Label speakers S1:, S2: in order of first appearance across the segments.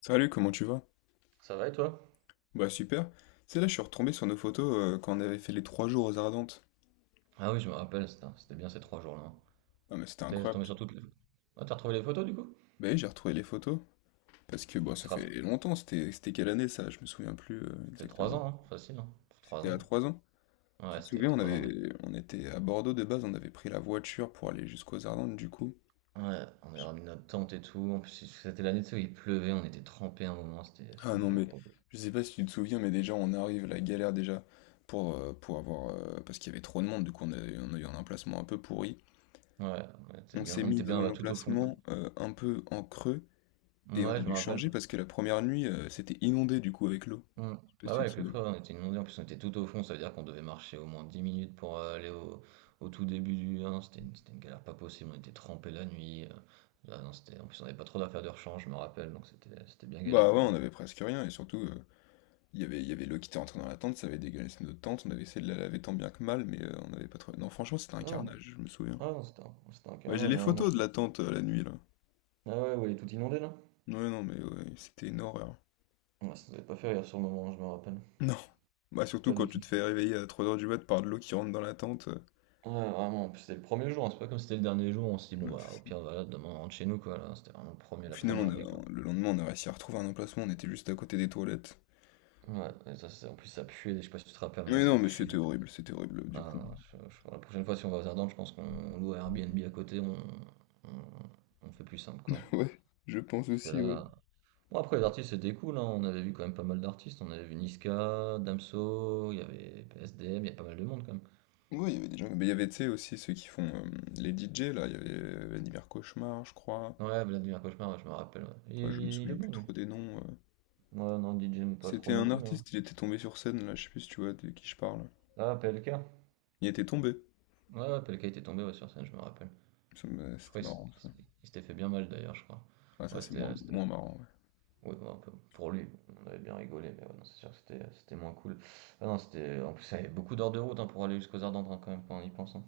S1: Salut, comment tu vas?
S2: Ça va et toi?
S1: Bah super. C'est là, je suis retombé sur nos photos quand on avait fait les 3 jours aux Ardentes.
S2: Ah oui, je me rappelle, c'était bien ces trois jours-là, hein.
S1: Ah mais c'était
S2: T'es
S1: incroyable.
S2: tombé sur toutes les... Ah, t'as retrouvé les photos du coup?
S1: Bah oui, j'ai retrouvé les photos. Parce que bah
S2: Tu
S1: ça
S2: te
S1: fait
S2: rappelles-
S1: longtemps, c'était quelle année ça? Je me souviens plus
S2: C'était trois
S1: exactement.
S2: ans, hein, facile, hein? Trois
S1: C'était à
S2: ans.
S1: 3 ans.
S2: Ouais,
S1: Tu te
S2: c'était il y a
S1: souviens, on
S2: 3 ans. De...
S1: avait on était à Bordeaux de base, on avait pris la voiture pour aller jusqu'aux Ardentes du coup.
S2: Ouais, on avait ramené notre tente et tout. En plus, c'était l'année tu sais, où il pleuvait, on était trempés à un moment, c'était
S1: Ah
S2: une
S1: non mais
S2: gare.
S1: je sais pas si tu te souviens mais déjà on arrive la galère déjà pour avoir parce qu'il y avait trop de monde du coup on a eu un emplacement un peu pourri.
S2: Ouais, on était
S1: On
S2: bien,
S1: s'est
S2: on
S1: mis
S2: était
S1: dans
S2: bien
S1: un
S2: bah, tout au fond.
S1: emplacement un peu en creux. Et on
S2: Ouais,
S1: a
S2: je me
S1: dû
S2: rappelle.
S1: changer parce que la première nuit, c'était inondé du coup avec l'eau.
S2: Hmm.
S1: Je sais pas si
S2: Bah ouais,
S1: tu te
S2: avec le
S1: souviens.
S2: creux, on était inondés. En plus, on était tout au fond, ça veut dire qu'on devait marcher au moins 10 minutes pour aller au tout début du 1. C'était une galère pas possible. On était trempés la nuit. Ah non, c'était, en plus, on n'avait pas trop d'affaires de rechange, je me rappelle. Donc, c'était bien galère
S1: Bah
S2: quand
S1: ouais,
S2: même.
S1: on avait presque rien et surtout, il y avait l'eau qui était rentrée dans la tente, ça avait dégueulassé notre tente, on avait essayé de la laver tant bien que mal, mais on n'avait pas trouvé. Non, franchement, c'était un
S2: Ah non,
S1: carnage, je me souviens.
S2: ah non, c'était un
S1: Bah j'ai
S2: carnage,
S1: les
S2: hein, moi, je
S1: photos de
S2: te dis-
S1: la tente la nuit là.
S2: Ah ouais, ouais, il est tout inondé là?
S1: Ouais, non, mais ouais, c'était une horreur.
S2: Ouais, ça nous avait pas fait rire sur le moment, je me rappelle.
S1: Non. Bah surtout
S2: Pas du
S1: quand tu
S2: tout.
S1: te fais réveiller à 3 heures du mat par de l'eau qui rentre dans la tente.
S2: Ouais, vraiment. En plus, c'était le premier jour, hein. C'est pas comme si c'était le dernier jour. On s'est dit, bon,
S1: Ouais,
S2: bah, au
S1: c'est ça.
S2: pire, voilà, demain, on rentre chez nous, quoi. Là, c'était vraiment le premier,
S1: Au
S2: la
S1: final,
S2: première nuit, quoi.
S1: le lendemain, on a réussi à retrouver un emplacement, on était juste à côté des toilettes.
S2: Ouais, et ça, c'est- en plus, ça puait. Je sais pas si tu te rappelles, à un moment,
S1: Mais
S2: ça
S1: non, mais
S2: puait.
S1: c'était horrible
S2: Ah
S1: du coup.
S2: non, la prochaine fois, si on va aux Ardennes, je pense qu'on loue un Airbnb à côté, on, on fait plus simple, quoi.
S1: Ouais, je pense
S2: Parce que
S1: aussi, ouais.
S2: là... Bon, après, les artistes, c'était cool, hein. On avait vu quand même pas mal d'artistes. On avait vu Niska, Damso, il y avait PSDM, il y a pas mal de monde, quand même.
S1: Ouais, il y avait des gens. Mais il y avait, tu sais, aussi ceux qui font les DJ, là. Il y avait Vladimir Cauchemar, je crois.
S2: Ouais, Vladimir Cauchemar, ouais, je me rappelle, ouais. Il,
S1: Ouais, je me
S2: il est
S1: souviens plus
S2: bon, lui.
S1: trop des noms.
S2: Ouais, non, DJ, mais pas
S1: C'était
S2: trop non
S1: un
S2: plus, mais ouais.
S1: artiste, il était tombé sur scène, là. Je sais plus si tu vois de qui je parle.
S2: Ah, PLK.
S1: Il était tombé.
S2: Ouais, ouais, PLK était tombé ouais, sur scène, je me rappelle. Je crois
S1: C'était
S2: qu'il
S1: marrant, ça.
S2: s- il s'était fait bien mal, d'ailleurs, je crois.
S1: Ah, ça,
S2: Ouais,
S1: c'est
S2: c'était...
S1: moins marrant,
S2: Ouais, bah, un peu pour lui, on avait bien rigolé, mais ouais, non, c'est sûr que c'était moins cool. Ah non, c'était en plus, ça avait beaucoup d'heures de route hein, pour aller jusqu'aux Ardentes hein, quand même quand on y pense, hein.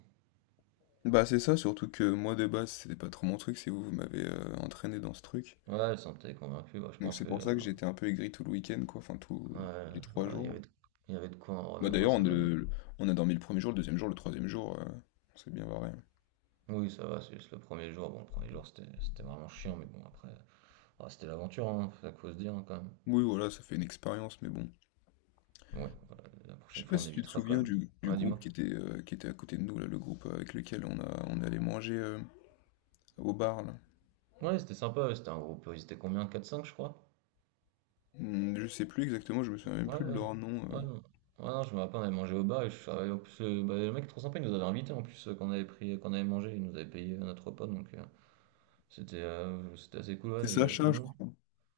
S1: ouais. Bah, c'est ça, surtout que moi, de base, c'était pas trop mon truc. C'est vous, vous m'avez entraîné dans ce truc.
S2: Ouais, elle s'en était convaincue. Bah, je
S1: Donc,
S2: pense
S1: c'est
S2: que
S1: pour ça que j'étais un peu aigri tout le week-end, quoi. Enfin,
S2: ouais,
S1: tous les
S2: je sais
S1: trois
S2: pas, il y avait
S1: jours.
S2: de, il y avait de quoi en vrai,
S1: Bah,
S2: même moi
S1: d'ailleurs,
S2: ça m'a.
S1: on a dormi le premier jour, le deuxième jour, le troisième jour. On s'est bien barré.
S2: Oui, ça va, c'est juste le premier jour. Bon, le premier jour c'était vraiment chiant, mais bon après, ah, c'était l'aventure, hein, à cause dire hein, quand même.
S1: Oui, voilà, ça fait une expérience, mais bon.
S2: Ouais, voilà, la
S1: Je sais
S2: prochaine
S1: pas
S2: fois on
S1: si tu te
S2: évitera quand
S1: souviens
S2: même.
S1: du
S2: Ouais,
S1: groupe
S2: dis-moi.
S1: qui était à côté de nous, là, le groupe avec lequel on allait manger au bar, là.
S2: Ouais, c'était sympa, ouais, c'était un groupe, ils étaient combien? Quatre cinq, je crois.
S1: Hmm, je sais plus exactement, je me souviens même
S2: Ouais,
S1: plus de
S2: ouais,
S1: leur nom.
S2: ouais, non. Ouais, non, je me rappelle, on avait mangé au bar et je suis arrivé. En plus, bah, le mec trop sympa, il nous avait invités en plus, quand on avait mangé, il nous avait payé notre repas donc c'était assez cool.
S1: C'est
S2: Ouais, j'ai-
S1: Sacha, je
S2: non.
S1: crois. Ouais,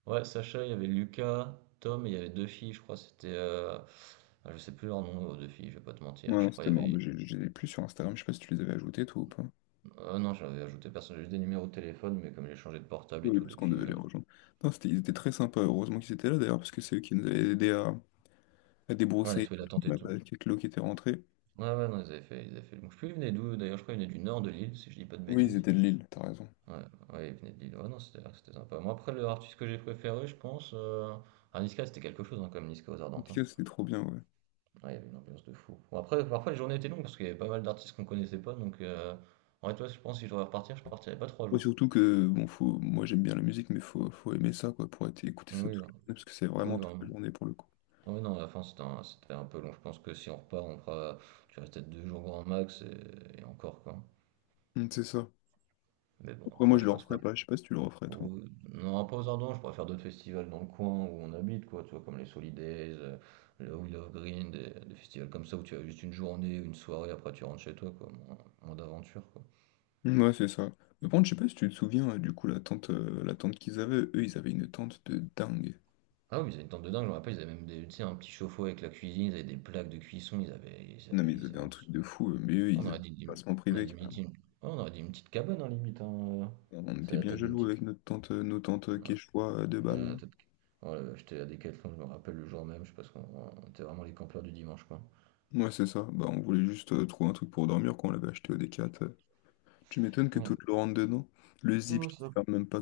S2: Ouais, Sacha, il y avait Lucas, Tom et il y avait deux filles, je crois, c'était. Ah, je sais plus leur nom, aux deux filles, je vais pas te mentir, je
S1: non,
S2: crois, il
S1: c'était
S2: y
S1: mort,
S2: avait.
S1: mais je les ai plus sur Instagram, je sais pas si tu les avais ajoutés, toi, ou pas.
S2: Ah non, j'avais ajouté personne, j'ai juste des numéros de téléphone, mais comme j'ai changé de portable et
S1: Oui,
S2: tout
S1: parce qu'on
S2: depuis.
S1: devait
S2: euh,
S1: les rejoindre. Non, ils étaient très sympas, heureusement qu'ils étaient là, d'ailleurs, parce que c'est eux qui nous avaient aidés à
S2: Ouais, on a
S1: débroussailler
S2: trouvé
S1: la troupe,
S2: l'attente et
S1: là,
S2: tout.
S1: avec l'eau qui était rentrée.
S2: Ouais, ouais, non, ils avaient fait le bon. Je sais plus, ils venaient d'où, d'ailleurs, je crois, ils venaient du nord de l'île, si je dis pas de
S1: Oui, ils
S2: bêtises.
S1: étaient de Lille, t'as raison.
S2: Ouais, ouais, il venait de Lille. Ouais, non, c'était sympa. Moi, après, le artiste que j'ai préféré, je pense... Ah, Niska, c'était quelque chose, hein, comme Niska aux
S1: En tout
S2: Ardentins.
S1: cas, c'était trop bien, ouais.
S2: Ouais, il y avait une ambiance de fou. Bon, après, parfois, les journées étaient longues parce qu'il y avait pas mal d'artistes qu'on connaissait pas. Donc... En vrai, toi, je pense que si je devais repartir, je partirais pas trois
S1: Ouais,
S2: jours.
S1: surtout que bon, moi j'aime bien la musique, mais faut aimer ça quoi, écouter ça toute
S2: Oui, hein.
S1: la journée, parce que c'est
S2: Oui,
S1: vraiment toute la
S2: vraiment.
S1: journée pour le coup.
S2: Oui, non, à la fin, c'était un peu long. Je pense que si on repart, on fera, tu restes peut-être 2 jours grand max et encore, quoi.
S1: Mm, c'est ça.
S2: Mais bon,
S1: Après, moi
S2: après,
S1: je
S2: je
S1: le
S2: pense pas.
S1: referais pas, je sais pas si tu le referais toi.
S2: Ou- Non, pas aux Ardents, je préfère d'autres festivals dans le coin où on habite, quoi, tu vois, comme les Solidays, le Wheel of Green, des festivals comme ça où tu as juste une journée, une soirée, après tu rentres chez toi, quoi, moins d'aventure, quoi.
S1: Mm, ouais, c'est ça. Mais par contre, je sais pas si tu te souviens, du coup, la tente qu'ils avaient, eux ils avaient une tente de dingue.
S2: Ah oui, mais ils avaient une tente de dingue, je me rappelle, ils avaient même des, tu sais, un petit chauffe-eau avec la cuisine, ils avaient des plaques de cuisson, ils avaient, ils
S1: Non, mais
S2: avaient,
S1: ils
S2: ils
S1: avaient un
S2: avaient...
S1: truc de fou, mais eux
S2: On
S1: ils avaient
S2: aurait dit,
S1: un
S2: lim-
S1: placement
S2: on a
S1: privé
S2: dit, limite
S1: carrément.
S2: une- ouais, on aurait dit une petite cabane, hein, limite, hein,
S1: On
S2: c'est
S1: était
S2: la
S1: bien
S2: taille d'une
S1: jaloux
S2: petite...
S1: avec nos tentes
S2: Ouais,
S1: quechua à deux
S2: la
S1: balles.
S2: tête- Voilà, j'étais à Decathlon, je me rappelle le jour même, je sais pas ce qu'on était vraiment les campeurs du dimanche, quoi.
S1: Ouais, c'est ça. Bah, on voulait juste trouver un truc pour dormir quand on l'avait acheté au D4. Tu m'étonnes que tout
S2: Ouais.
S1: te le rentre dedans. Le zip,
S2: Non,
S1: je
S2: c'est
S1: ne ferme même pas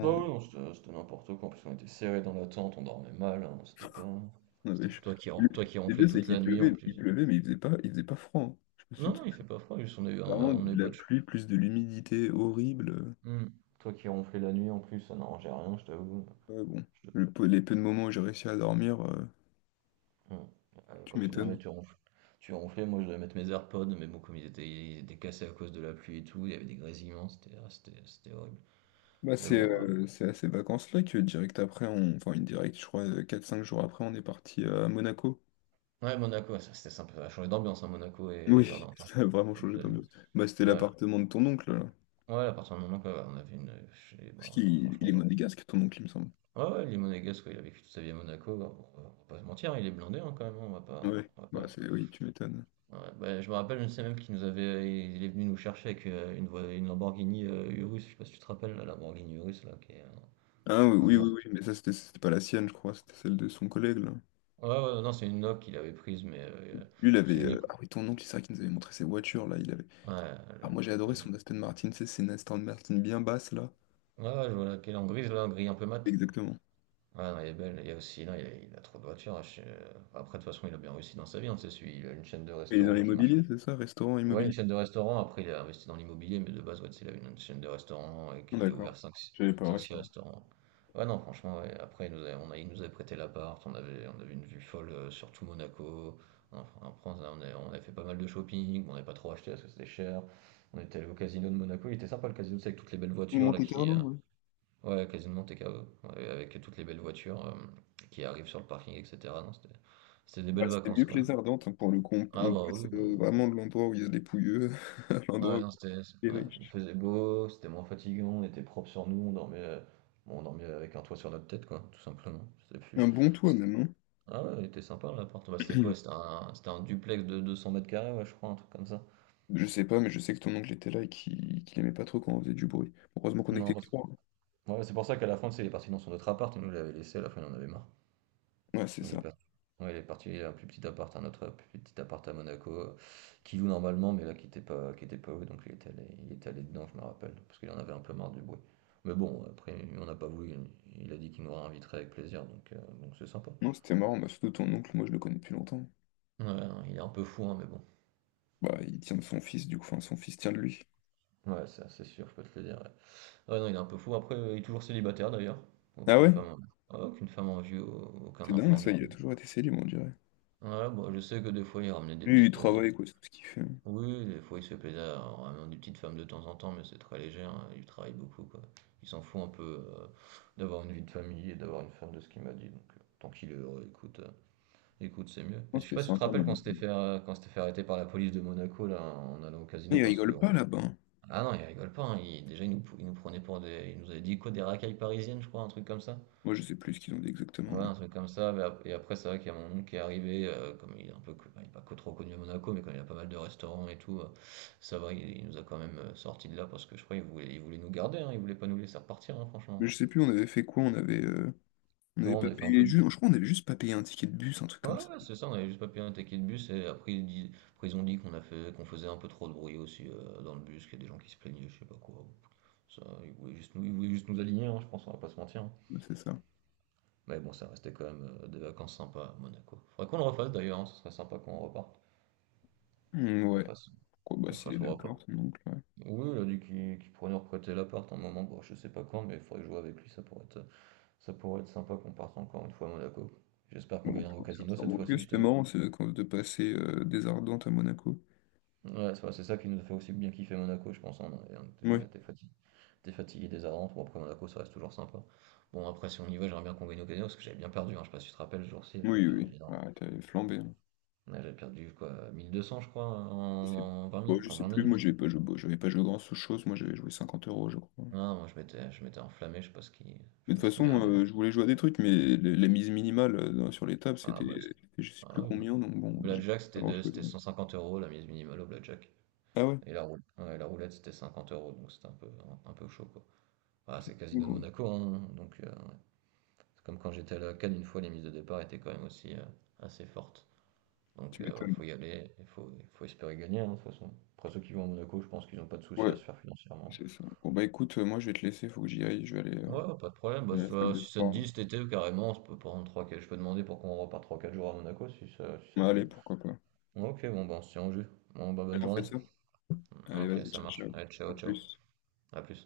S2: Bah oui non, c'était n'importe quoi. En plus, on était serrés dans la tente, on dormait mal, hein. C'était pas.
S1: Non,
S2: C'était toi qui, ron-
S1: Le
S2: toi qui
S1: le
S2: ronflais
S1: pire, c'est
S2: toute
S1: qu'il
S2: la nuit en
S1: pleuvait, il
S2: plus.
S1: pleuvait, mais il faisait pas froid, hein. Je me suis
S2: Non,
S1: tout...
S2: non, il fait pas froid, juste on a eu
S1: vraiment de la
S2: pas de chaud.
S1: pluie plus de l'humidité horrible.
S2: Hmm. Toi qui ronflais la nuit en plus, ça n'arrangeait rien, je t'avoue.
S1: Ouais, bon.
S2: Je te-
S1: Les peu de moments où j'ai réussi à dormir,
S2: Hmm.
S1: tu
S2: Quand tu dormais,
S1: m'étonnes.
S2: tu ronflais. Tu ronflais, moi je devais mettre mes AirPods, mais bon, comme ils étaient cassés à cause de la pluie et tout, il y avait des grésillements, c'était horrible.
S1: Bah,
S2: Mais
S1: c'est
S2: bon.
S1: euh, c'est à ces vacances-là que direct après, on... enfin une directe, je crois, 4 5 jours après, on est parti à Monaco.
S2: Ouais, Monaco, ça, c'était sympa, ça a changé d'ambiance, hein, Monaco et les
S1: Oui,
S2: Ardentes, hein.
S1: ça a vraiment
S2: Faut que je
S1: changé
S2: te le dise.
S1: d'ambiance. Bah, c'était
S2: Ouais.
S1: l'appartement de ton oncle, là.
S2: Ouais, à partir du moment que, voilà, on avait une, chez bah,
S1: Parce qu'il il
S2: franchement,
S1: est
S2: là.
S1: monégasque, ton oncle, il me semble.
S2: Ouais, ouais, il est monégasque, ouais, il a vécu toute sa vie à Monaco, bah, on va pas se mentir, il est blindé, hein, quand même, hein, on va pas
S1: Ouais,
S2: on va
S1: bah
S2: pas
S1: c'est oui, tu m'étonnes.
S2: ouais, bah, je me rappelle, je sais même qu'il nous avait il est venu nous chercher avec, une Lamborghini, Urus, je sais pas si tu te rappelles, la Lamborghini Urus, là, qui est
S1: Ah oui,
S2: en
S1: oui,
S2: noir.
S1: oui, oui, mais ça, c'était pas la sienne, je crois, c'était celle de son collègue, là.
S2: Ouais, ouais, non, c'est une Nok qu'il avait prise, mais,
S1: Lui, il
S2: parce que
S1: avait...
S2: lui
S1: Ah oui, ton oncle, c'est vrai qu'il nous avait montré ses voitures, là, il avait...
S2: ouais,
S1: Ah, moi, j'ai
S2: le
S1: adoré
S2: g
S1: son Aston Martin, tu sais, c'est une Aston Martin bien basse, là.
S2: ouais, ouais, je vois laquelle, en grise, là, en gris un peu mat.
S1: Exactement.
S2: Ah non, elle est belle, il y a aussi, non, il a trop de voitures, hein, chez après de toute façon, il a bien réussi dans sa vie, hein, tu sais, celui il a une chaîne de
S1: Et il est dans
S2: restaurants qui
S1: l'immobilier, c'est ça? Restaurant,
S2: Ouais, une
S1: immobilier?
S2: chaîne de restaurants. Après, il a investi dans l'immobilier, mais de base, ouais, c'est une chaîne de restaurants et
S1: Ah,
S2: qu'il a
S1: d'accord.
S2: ouvert cinq
S1: J'avais pas le
S2: six
S1: restaurant.
S2: restaurants. Ouais, non, franchement, ouais. Après, il nous avait prêté l'appart, on avait une vue folle sur tout Monaco. Enfin, en France, on a fait pas mal de shopping, mais on n'a pas trop acheté parce que c'était cher. On était allé au casino de Monaco, il était sympa le casino, c'est avec toutes les belles
S1: Ou
S2: voitures là qui.
S1: Monte-Carlo,
S2: euh,
S1: ouais.
S2: Ouais, casino de Monte Carlo, ouais, avec toutes les belles voitures qui arrivent sur le parking, etc. Non, c'était des
S1: Ouais,
S2: belles
S1: c'était mieux
S2: vacances
S1: que
S2: quand
S1: les
S2: même.
S1: Ardentes, hein, pour le coup. On,
S2: Ah
S1: on
S2: bah
S1: passe
S2: oui, bon.
S1: vraiment de l'endroit où il y a des pouilleux à l'endroit
S2: Ouais,
S1: où
S2: non,
S1: il y a des
S2: ouais, il
S1: riches.
S2: faisait beau, c'était moins fatigant, on était propre sur nous, on dormait avec un toit sur notre tête, quoi, tout simplement. C'était plus...
S1: Un bon toit,
S2: C'est-
S1: même, hein.
S2: Ah ouais, il était sympa l'appart. Bah, c'était quoi? C'était un duplex de 200 mètres carrés, ouais, je crois, un truc comme ça.
S1: Je sais pas, mais je sais que ton oncle était là et qu'il aimait pas trop quand on faisait du bruit. Heureusement qu'on était
S2: Non,
S1: que trois, hein.
S2: ouais, c'est pour ça qu'à la fin, tu sais, il est parti dans son autre appart, et nous, il l'avait laissé, à la fin, il en avait marre.
S1: Ouais, c'est
S2: Il est
S1: ça.
S2: parti, ouais, il est parti à un plus petit appart, un autre plus petit appart à Monaco, qu'il loue normalement, mais là qui était pas loué, donc il était allé dedans, je me rappelle, parce qu'il en avait un peu marre du bruit. Mais bon, après, on n'a pas voulu, il a dit qu'il nous réinviterait avec plaisir, donc c'est sympa.
S1: Non, c'était marrant, bah, surtout ton oncle, moi je le connais depuis longtemps.
S2: Ouais, non, il est un peu fou, hein, mais bon.
S1: Bah, il tient de son fils, du coup, enfin, son fils tient de lui.
S2: Ouais, ça, c'est sûr, je peux te le dire. Ouais. Ouais, non, il est un peu fou. Après, il est toujours célibataire d'ailleurs.
S1: Ah
S2: Aucune
S1: ouais?
S2: femme, aucune femme en vue, aucun
S1: C'est dingue,
S2: enfant du
S1: ça, il a
S2: coup.
S1: toujours été célèbre, on dirait.
S2: Ouais, bon, je sais que des fois, il ramenait des
S1: Lui, il
S2: petites, des
S1: travaille, quoi, c'est tout ce qu'il fait.
S2: oui, oui, des fois il se fait plaisir en ramenant des petites femmes de temps en temps, mais c'est très léger, hein, il travaille beaucoup, quoi. Il s'en fout un peu euh, d'avoir une vie de famille et d'avoir une femme de ce qu'il m'a dit, donc tant qu'il est heureux, écoute, c'est mieux.
S1: Non,
S2: Et je sais
S1: c'était
S2: pas si tu te
S1: sympa,
S2: rappelles quand on
S1: man.
S2: s'était quand on s'était fait arrêter par la police de Monaco, là, en allant au
S1: Mais
S2: casino,
S1: ils
S2: parce que
S1: rigolent pas là-bas, hein.
S2: ah non, il rigole pas, hein, déjà il nous prenait pour des... Il nous avait dit quoi, des racailles parisiennes, je crois, un truc comme ça.
S1: Moi, je sais plus ce qu'ils ont dit exactement,
S2: Ouais, un truc comme ça, mais et après, c'est vrai qu'il y a mon oncle qui est arrivé, comme il est un peu, il est pas co- trop connu à Monaco, mais comme il a pas mal de restaurants et tout, ça va, il nous a quand même sortis de là parce que je crois il voulait nous garder, hein, il voulait pas nous laisser repartir, hein,
S1: mais
S2: franchement.
S1: je sais plus, on avait fait quoi, on avait... On avait
S2: Non, on
S1: pas
S2: avait fait un peu
S1: payé...
S2: de...
S1: Je crois qu'on avait juste pas payé un ticket de bus, un truc
S2: Ouais,
S1: comme ça.
S2: ouais, c'est ça, on avait juste pas payé un ticket de bus et après, après, ils ont dit qu'on faisait un peu trop de bruit aussi dans le bus, qu'il y a des gens qui se plaignaient, je sais pas quoi. Ça, ils voulaient juste nous aligner, hein, je pense, on va pas se mentir, hein.
S1: Ouais, c'est ça.
S2: Mais bon, ça restait quand même des vacances sympas à Monaco. Faudrait qu'on le refasse d'ailleurs, hein, ce serait sympa qu'on reparte,
S1: Hmm,
S2: qu'on
S1: ouais.
S2: fasse.
S1: Quoi, bah,
S2: Qu'on
S1: s'il est
S2: fasse voir pas.
S1: d'accord, ton oncle, ouais.
S2: Oui, il a dit qu'il pourrait nous reprêter l'appart un moment, bon, je sais pas quand, mais il faudrait jouer avec lui, ça pourrait être sympa qu'on parte encore une fois à Monaco. J'espère qu'on
S1: Bon, on
S2: gagnera au
S1: pourra se faire
S2: casino
S1: ça.
S2: cette
S1: Bon, en tout cas,
S2: fois-ci, je
S1: c'était
S2: t'avoue.
S1: marrant, ces vacances de passer des Ardentes à Monaco.
S2: Ouais, c'est vrai, c'est ça qui nous fait aussi bien kiffer Monaco, je pense, hein, on
S1: Ouais.
S2: était fatigué des bon, après Monaco, ça reste toujours sympa. Bon, après, si on y va, j'aimerais bien qu'on gagne au casino, parce que j'avais bien perdu, hein, je sais pas si tu te rappelles, ce jour-ci, j'avais
S1: Oui, oui, oui.
S2: perdu énorme.
S1: Ah, t'avais flambé, hein.
S2: Ouais, j'avais perdu, quoi, 1 200, je crois,
S1: Je sais,
S2: en 20,
S1: moi, je
S2: en
S1: sais
S2: 20
S1: plus, moi
S2: minutes.
S1: j'avais pas joué, bon, j'avais pas joué grand chose, moi j'avais joué 50 euros, je crois.
S2: Ah, je m'étais enflammé, je
S1: Mais
S2: sais
S1: de
S2: pas
S1: toute
S2: ce qui m'est
S1: façon,
S2: arrivé.
S1: je voulais jouer à des trucs, mais la mise minimale sur les tables,
S2: Ah,
S1: c'était
S2: bah,
S1: c'était je sais plus
S2: Ah,
S1: combien, donc bon, j'ai
S2: Blackjack,
S1: pas
S2: c'était
S1: grand-chose,
S2: c'était
S1: ouais.
S2: 150 € la mise minimale au Blackjack.
S1: Ah ouais?
S2: Et la roulette, ouais, la roulette c'était 50 euros, donc c'était un peu, un peu chaud quoi. Ah, c'est Casino de
S1: Bon,
S2: Monaco, hein, donc ouais. C'est comme quand j'étais à la Cannes, une fois, les mises de départ étaient quand même aussi assez fortes. Donc
S1: tu
S2: ouais,
S1: m'étonnes.
S2: faut y aller, il faut espérer gagner hein, de toute façon. Après ceux qui vont à Monaco, je pense qu'ils n'ont pas de soucis
S1: Ouais,
S2: à se faire financièrement.
S1: c'est ça. Bon bah écoute, moi je vais te laisser, faut que j'y aille, je vais aller
S2: Ouais, pas de problème, bah,
S1: à la salle
S2: ça-
S1: de
S2: si ça te
S1: sport, là.
S2: dit cet été, carrément, on peut prendre 3, je peux demander pour qu'on repart 3 4 jours à Monaco si ça te
S1: Bah,
S2: dit.
S1: allez, pourquoi pas.
S2: Ouais, ok, bon, bah, on se tient au jus. Bon, bah, bonne
S1: Allez, on fait
S2: journée.
S1: ça? Allez,
S2: Ok,
S1: vas-y,
S2: ça
S1: ciao,
S2: marche.
S1: ciao.
S2: Allez,
S1: À
S2: ciao, ciao.
S1: plus.
S2: À plus.